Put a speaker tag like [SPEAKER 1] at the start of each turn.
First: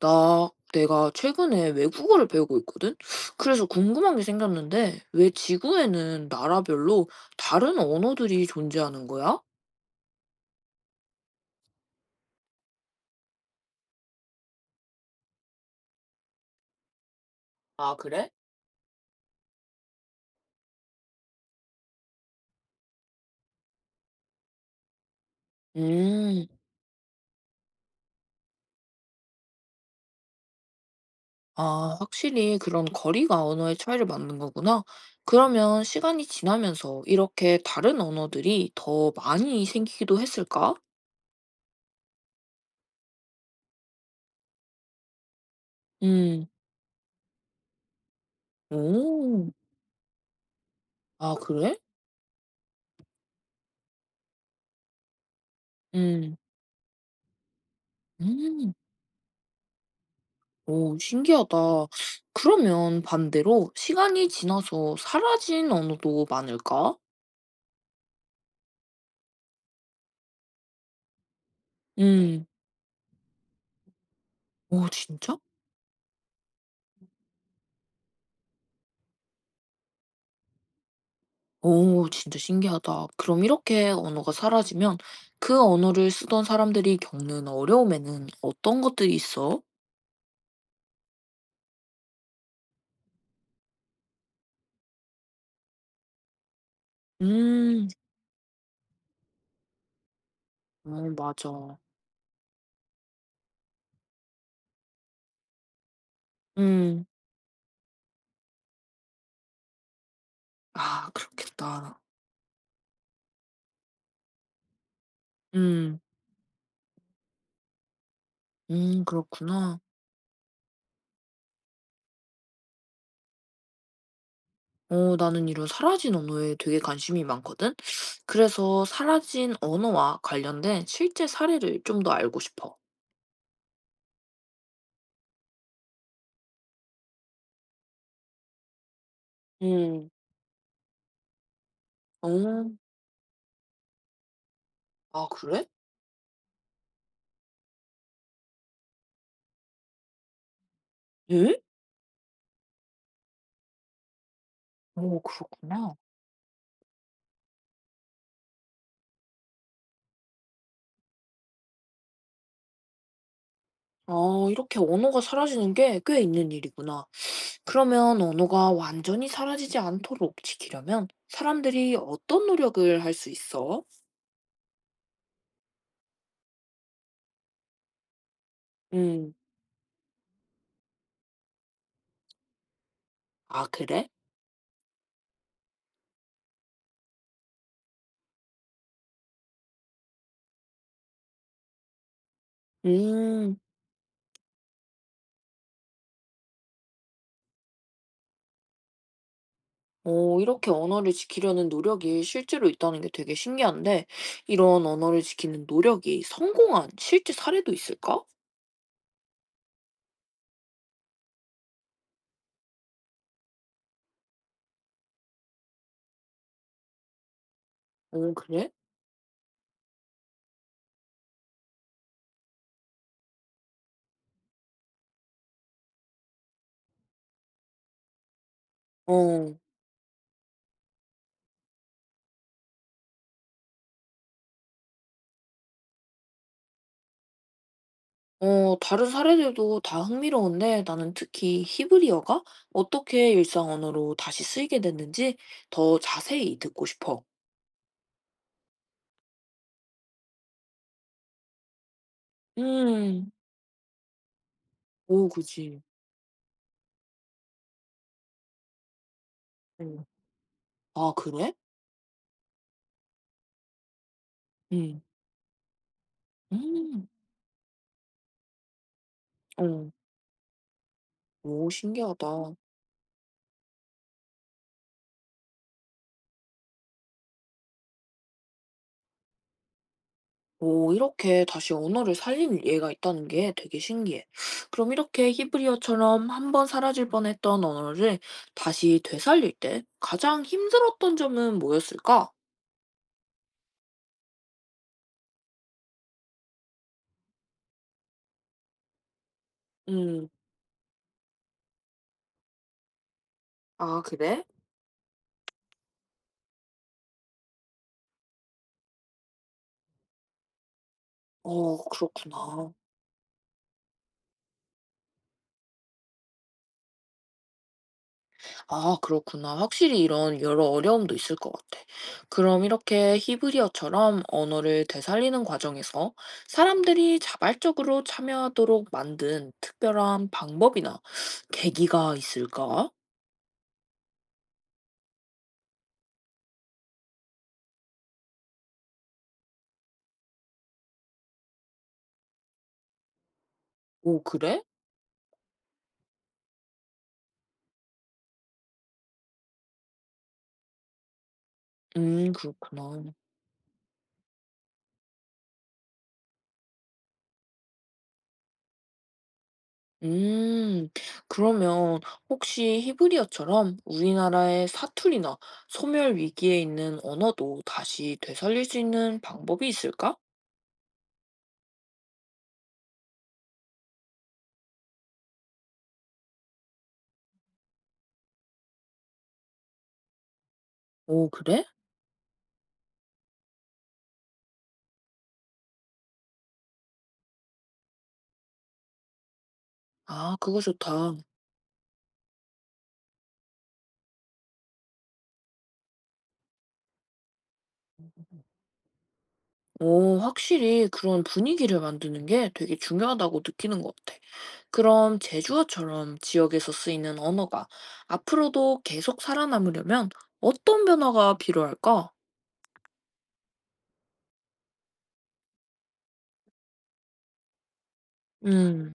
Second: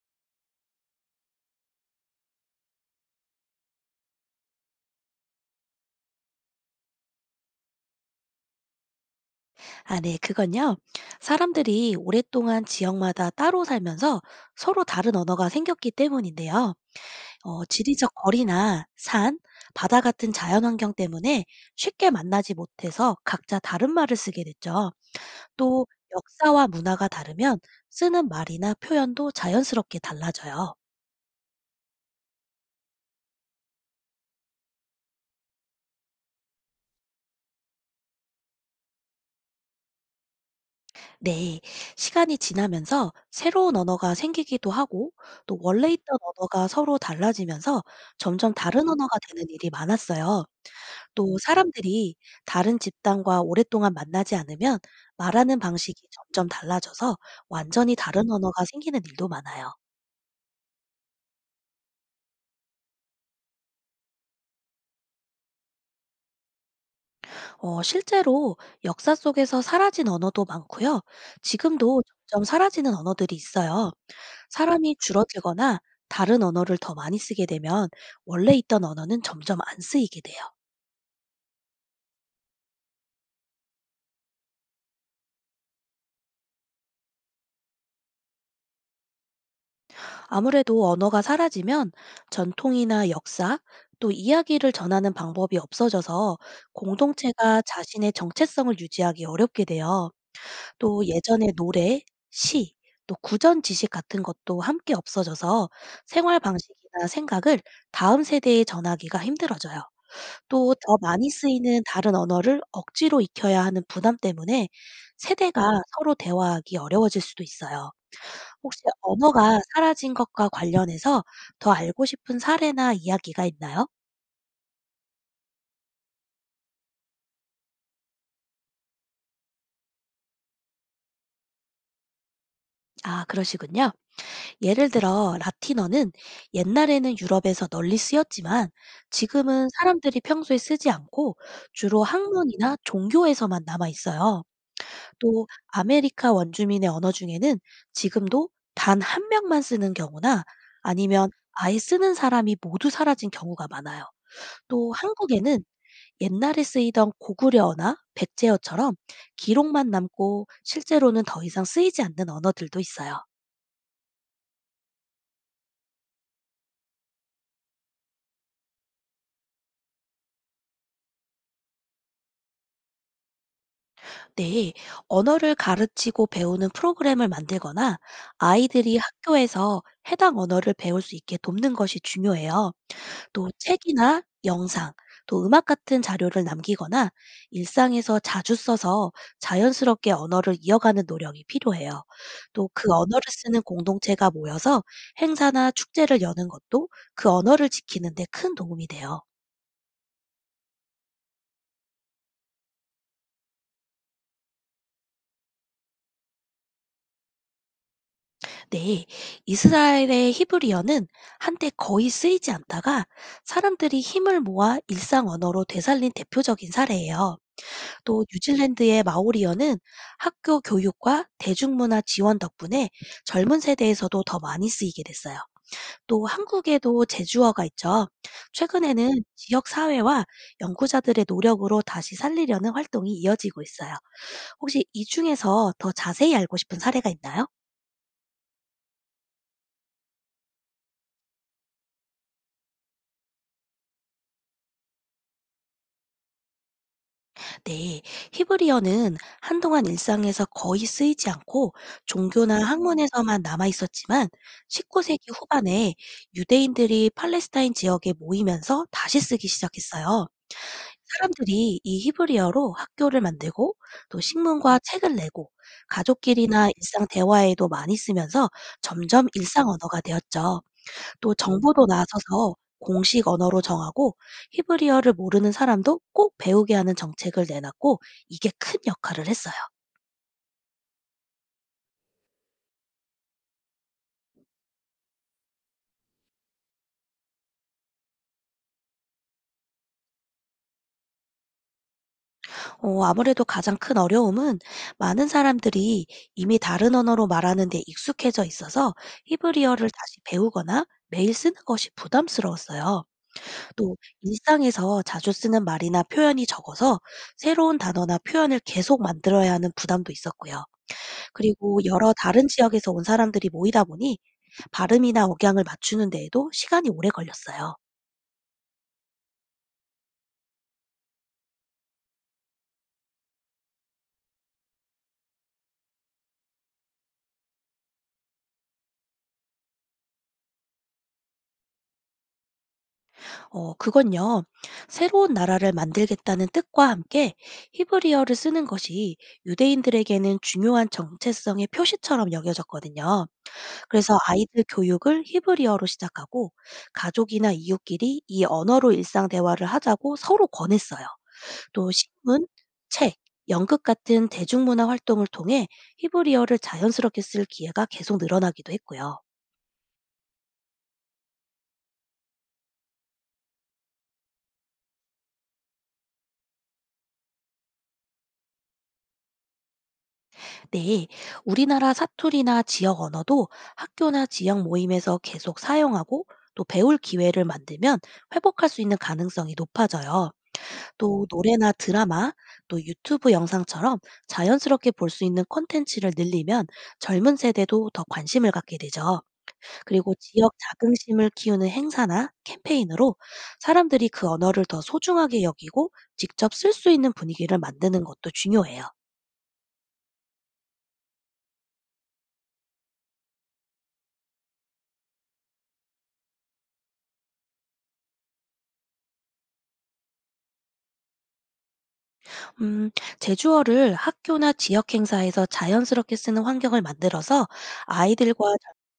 [SPEAKER 1] 내가 최근에 외국어를 배우고 있거든? 그래서 궁금한 게 생겼는데, 왜 지구에는 나라별로 다른 언어들이 존재하는 거야?
[SPEAKER 2] 아, 네, 그건요. 사람들이 오랫동안 지역마다 따로 살면서 서로 다른 언어가 생겼기 때문인데요. 어,
[SPEAKER 1] 아,
[SPEAKER 2] 지리적
[SPEAKER 1] 그래?
[SPEAKER 2] 거리나 산, 바다 같은 자연환경 때문에 쉽게 만나지 못해서 각자 다른 말을 쓰게 됐죠. 또
[SPEAKER 1] 음,
[SPEAKER 2] 역사와 문화가 다르면 쓰는 말이나 표현도 자연스럽게 달라져요.
[SPEAKER 1] 아, 확실히 그런 거리가 언어의 차이를 맞는 거구나. 그러면 시간이 지나면서 이렇게 다른 언어들이 더 많이 생기기도 했을까?
[SPEAKER 2] 네, 시간이 지나면서 새로운 언어가 생기기도 하고 또 원래 있던
[SPEAKER 1] 음,
[SPEAKER 2] 언어가 서로 달라지면서 점점 다른 언어가 되는
[SPEAKER 1] 오,
[SPEAKER 2] 일이 많았어요.
[SPEAKER 1] 아,
[SPEAKER 2] 또
[SPEAKER 1] 그래?
[SPEAKER 2] 사람들이 다른 집단과 오랫동안 만나지 않으면 말하는 방식이
[SPEAKER 1] 음,
[SPEAKER 2] 점점 달라져서 완전히 다른 언어가
[SPEAKER 1] 음.
[SPEAKER 2] 생기는 일도 많아요.
[SPEAKER 1] 오, 신기하다. 그러면 반대로 시간이 지나서 사라진 언어도 많을까?
[SPEAKER 2] 어, 실제로 역사 속에서 사라진 언어도 많고요. 지금도 점점
[SPEAKER 1] 음,
[SPEAKER 2] 사라지는 언어들이 있어요.
[SPEAKER 1] 오,
[SPEAKER 2] 사람이
[SPEAKER 1] 진짜?
[SPEAKER 2] 줄어들거나 다른 언어를 더 많이 쓰게 되면 원래 있던 언어는 점점 안 쓰이게 돼요.
[SPEAKER 1] 오, 진짜 신기하다. 그럼 이렇게 언어가 사라지면 그 언어를 쓰던 사람들이 겪는 어려움에는 어떤 것들이 있어?
[SPEAKER 2] 아무래도 언어가 사라지면 전통이나 역사, 또 이야기를 전하는 방법이 없어져서 공동체가
[SPEAKER 1] 음,
[SPEAKER 2] 자신의 정체성을 유지하기 어렵게 돼요.
[SPEAKER 1] 어,
[SPEAKER 2] 또 예전의
[SPEAKER 1] 맞아.
[SPEAKER 2] 노래, 시, 또 구전 지식 같은 것도 함께 없어져서 생활
[SPEAKER 1] 음,
[SPEAKER 2] 방식이나 생각을 다음 세대에 전하기가 힘들어져요. 또 더
[SPEAKER 1] 아,
[SPEAKER 2] 많이 쓰이는
[SPEAKER 1] 그렇겠다.
[SPEAKER 2] 다른 언어를 억지로 익혀야 하는 부담 때문에 세대가
[SPEAKER 1] 음,
[SPEAKER 2] 서로 대화하기 어려워질 수도 있어요. 혹시 언어가
[SPEAKER 1] 그렇구나.
[SPEAKER 2] 사라진 것과 관련해서 더 알고 싶은 사례나 이야기가 있나요?
[SPEAKER 1] 어, 나는 이런 사라진 언어에 되게 관심이 많거든? 그래서 사라진 언어와 관련된 실제 사례를 좀 더 알고 싶어.
[SPEAKER 2] 아, 그러시군요. 예를 들어 라틴어는 옛날에는 유럽에서 널리 쓰였지만 지금은
[SPEAKER 1] 음,
[SPEAKER 2] 사람들이 평소에 쓰지 않고 주로
[SPEAKER 1] 어,
[SPEAKER 2] 학문이나 종교에서만 남아 있어요.
[SPEAKER 1] 아,
[SPEAKER 2] 또
[SPEAKER 1] 그래?
[SPEAKER 2] 아메리카 원주민의 언어 중에는 지금도 단 한 명만 쓰는 경우나 아니면
[SPEAKER 1] 응?
[SPEAKER 2] 아예 쓰는 사람이 모두 사라진 경우가 많아요. 또
[SPEAKER 1] 오,
[SPEAKER 2] 한국에는
[SPEAKER 1] 그렇구나.
[SPEAKER 2] 옛날에 쓰이던 고구려어나 백제어처럼 기록만 남고 실제로는 더 이상 쓰이지 않는 언어들도 있어요.
[SPEAKER 1] 아, 이렇게 언어가 사라지는 게 꽤 있는 일이구나. 그러면 언어가 완전히 사라지지 않도록 지키려면 사람들이 어떤 노력을 할 수 있어?
[SPEAKER 2] 네, 언어를 가르치고 배우는 프로그램을 만들거나 아이들이
[SPEAKER 1] 음,
[SPEAKER 2] 학교에서 해당 언어를 배울 수 있게 돕는 것이 중요해요. 또
[SPEAKER 1] 아, 그래?
[SPEAKER 2] 책이나 영상, 또 음악 같은 자료를 남기거나 일상에서 자주 써서 자연스럽게 언어를 이어가는 노력이 필요해요. 또 그 언어를
[SPEAKER 1] 음.
[SPEAKER 2] 쓰는 공동체가 모여서 행사나 축제를 여는 것도 그 언어를 지키는 데 큰 도움이 돼요.
[SPEAKER 1] 오, 이렇게 언어를 지키려는 노력이 실제로 있다는 게 되게 신기한데, 이런 언어를 지키는 노력이 성공한 실제 사례도 있을까?
[SPEAKER 2] 네. 이스라엘의 히브리어는 한때 거의 쓰이지 않다가 사람들이 힘을 모아 일상 언어로 되살린 대표적인 사례예요. 또
[SPEAKER 1] 어, 그래?
[SPEAKER 2] 뉴질랜드의 마오리어는 학교 교육과 대중문화 지원 덕분에 젊은 세대에서도 더 많이 쓰이게 됐어요. 또 한국에도 제주어가 있죠. 최근에는
[SPEAKER 1] 어,
[SPEAKER 2] 지역 사회와 연구자들의 노력으로 다시 살리려는 활동이 이어지고 있어요. 혹시 이 중에서 더 자세히 알고 싶은 사례가 있나요?
[SPEAKER 1] 어, 다른 사례들도 다 흥미로운데 나는 특히 히브리어가 어떻게 일상 언어로 다시 쓰이게 됐는지 더 자세히 듣고 싶어.
[SPEAKER 2] 네, 히브리어는 한동안 일상에서 거의 쓰이지 않고 종교나
[SPEAKER 1] 음,
[SPEAKER 2] 학문에서만 남아 있었지만
[SPEAKER 1] 오,
[SPEAKER 2] 19세기
[SPEAKER 1] 그지.
[SPEAKER 2] 후반에 유대인들이 팔레스타인 지역에 모이면서 다시 쓰기
[SPEAKER 1] 음.
[SPEAKER 2] 시작했어요.
[SPEAKER 1] 아, 그래?
[SPEAKER 2] 사람들이 이 히브리어로 학교를 만들고 또 신문과
[SPEAKER 1] 음,
[SPEAKER 2] 책을 내고 가족끼리나 일상
[SPEAKER 1] 음,
[SPEAKER 2] 대화에도 많이 쓰면서 점점 일상
[SPEAKER 1] 어,
[SPEAKER 2] 언어가 되었죠. 또
[SPEAKER 1] 오,
[SPEAKER 2] 정부도
[SPEAKER 1] 신기하다.
[SPEAKER 2] 나서서 공식 언어로 정하고 히브리어를 모르는 사람도 꼭 배우게 하는 정책을 내놨고 이게 큰 역할을 했어요.
[SPEAKER 1] 오, 이렇게 다시 언어를 살린 예가 있다는 게 되게 신기해. 그럼 이렇게 히브리어처럼 한번 사라질 뻔했던 언어를 다시 되살릴 때 가장 힘들었던 점은 뭐였을까?
[SPEAKER 2] 어, 아무래도 가장 큰 어려움은 많은 사람들이 이미 다른 언어로 말하는 데 익숙해져 있어서 히브리어를 다시
[SPEAKER 1] 음,
[SPEAKER 2] 배우거나 매일 쓰는 것이 부담스러웠어요. 또
[SPEAKER 1] 아, 그래?
[SPEAKER 2] 일상에서 자주 쓰는 말이나 표현이 적어서 새로운 단어나 표현을 계속 만들어야 하는 부담도 있었고요.
[SPEAKER 1] 어,
[SPEAKER 2] 그리고 여러 다른
[SPEAKER 1] 그렇구나.
[SPEAKER 2] 지역에서 온 사람들이 모이다 보니 발음이나 억양을 맞추는 데에도 시간이 오래 걸렸어요.
[SPEAKER 1] 아, 그렇구나. 확실히 이런 여러 어려움도 있을 것 같아. 그럼 이렇게 히브리어처럼 언어를 되살리는 과정에서 사람들이 자발적으로 참여하도록 만든 특별한 방법이나 계기가 있을까?
[SPEAKER 2] 어, 그건요. 새로운 나라를 만들겠다는 뜻과 함께 히브리어를 쓰는 것이 유대인들에게는 중요한 정체성의 표시처럼 여겨졌거든요. 그래서
[SPEAKER 1] 오, 그래?
[SPEAKER 2] 아이들 교육을 히브리어로 시작하고 가족이나 이웃끼리 이 언어로 일상 대화를 하자고 서로 권했어요. 또
[SPEAKER 1] 음,
[SPEAKER 2] 신문,
[SPEAKER 1] 그렇구나.
[SPEAKER 2] 책, 연극 같은 대중문화 활동을 통해 히브리어를 자연스럽게 쓸 기회가 계속 늘어나기도 했고요.
[SPEAKER 1] 음, 그러면 혹시 히브리어처럼 우리나라의 사투리나 소멸 위기에 있는 언어도 다시 되살릴 수 있는 방법이 있을까?
[SPEAKER 2] 네, 우리나라 사투리나 지역 언어도 학교나 지역 모임에서 계속 사용하고 또 배울 기회를 만들면 회복할 수 있는 가능성이 높아져요. 또
[SPEAKER 1] 오, 그래?
[SPEAKER 2] 노래나 드라마, 또 유튜브 영상처럼 자연스럽게 볼 수 있는 콘텐츠를 늘리면 젊은 세대도 더 관심을 갖게 되죠. 그리고
[SPEAKER 1] 아,
[SPEAKER 2] 지역
[SPEAKER 1] 그거 좋다.
[SPEAKER 2] 자긍심을 키우는 행사나 캠페인으로 사람들이 그 언어를 더 소중하게 여기고 직접 쓸 수 있는 분위기를 만드는 것도 중요해요.
[SPEAKER 1] 오, 확실히 그런 분위기를 만드는 게 되게 중요하다고 느끼는 것 같아. 그럼 제주어처럼 지역에서 쓰이는 언어가 앞으로도 계속 살아남으려면 어떤 변화가 필요할까?
[SPEAKER 2] 음, 제주어를 학교나 지역 행사에서 자연스럽게 쓰는 환경을 만들어서 아이들과
[SPEAKER 1] 음.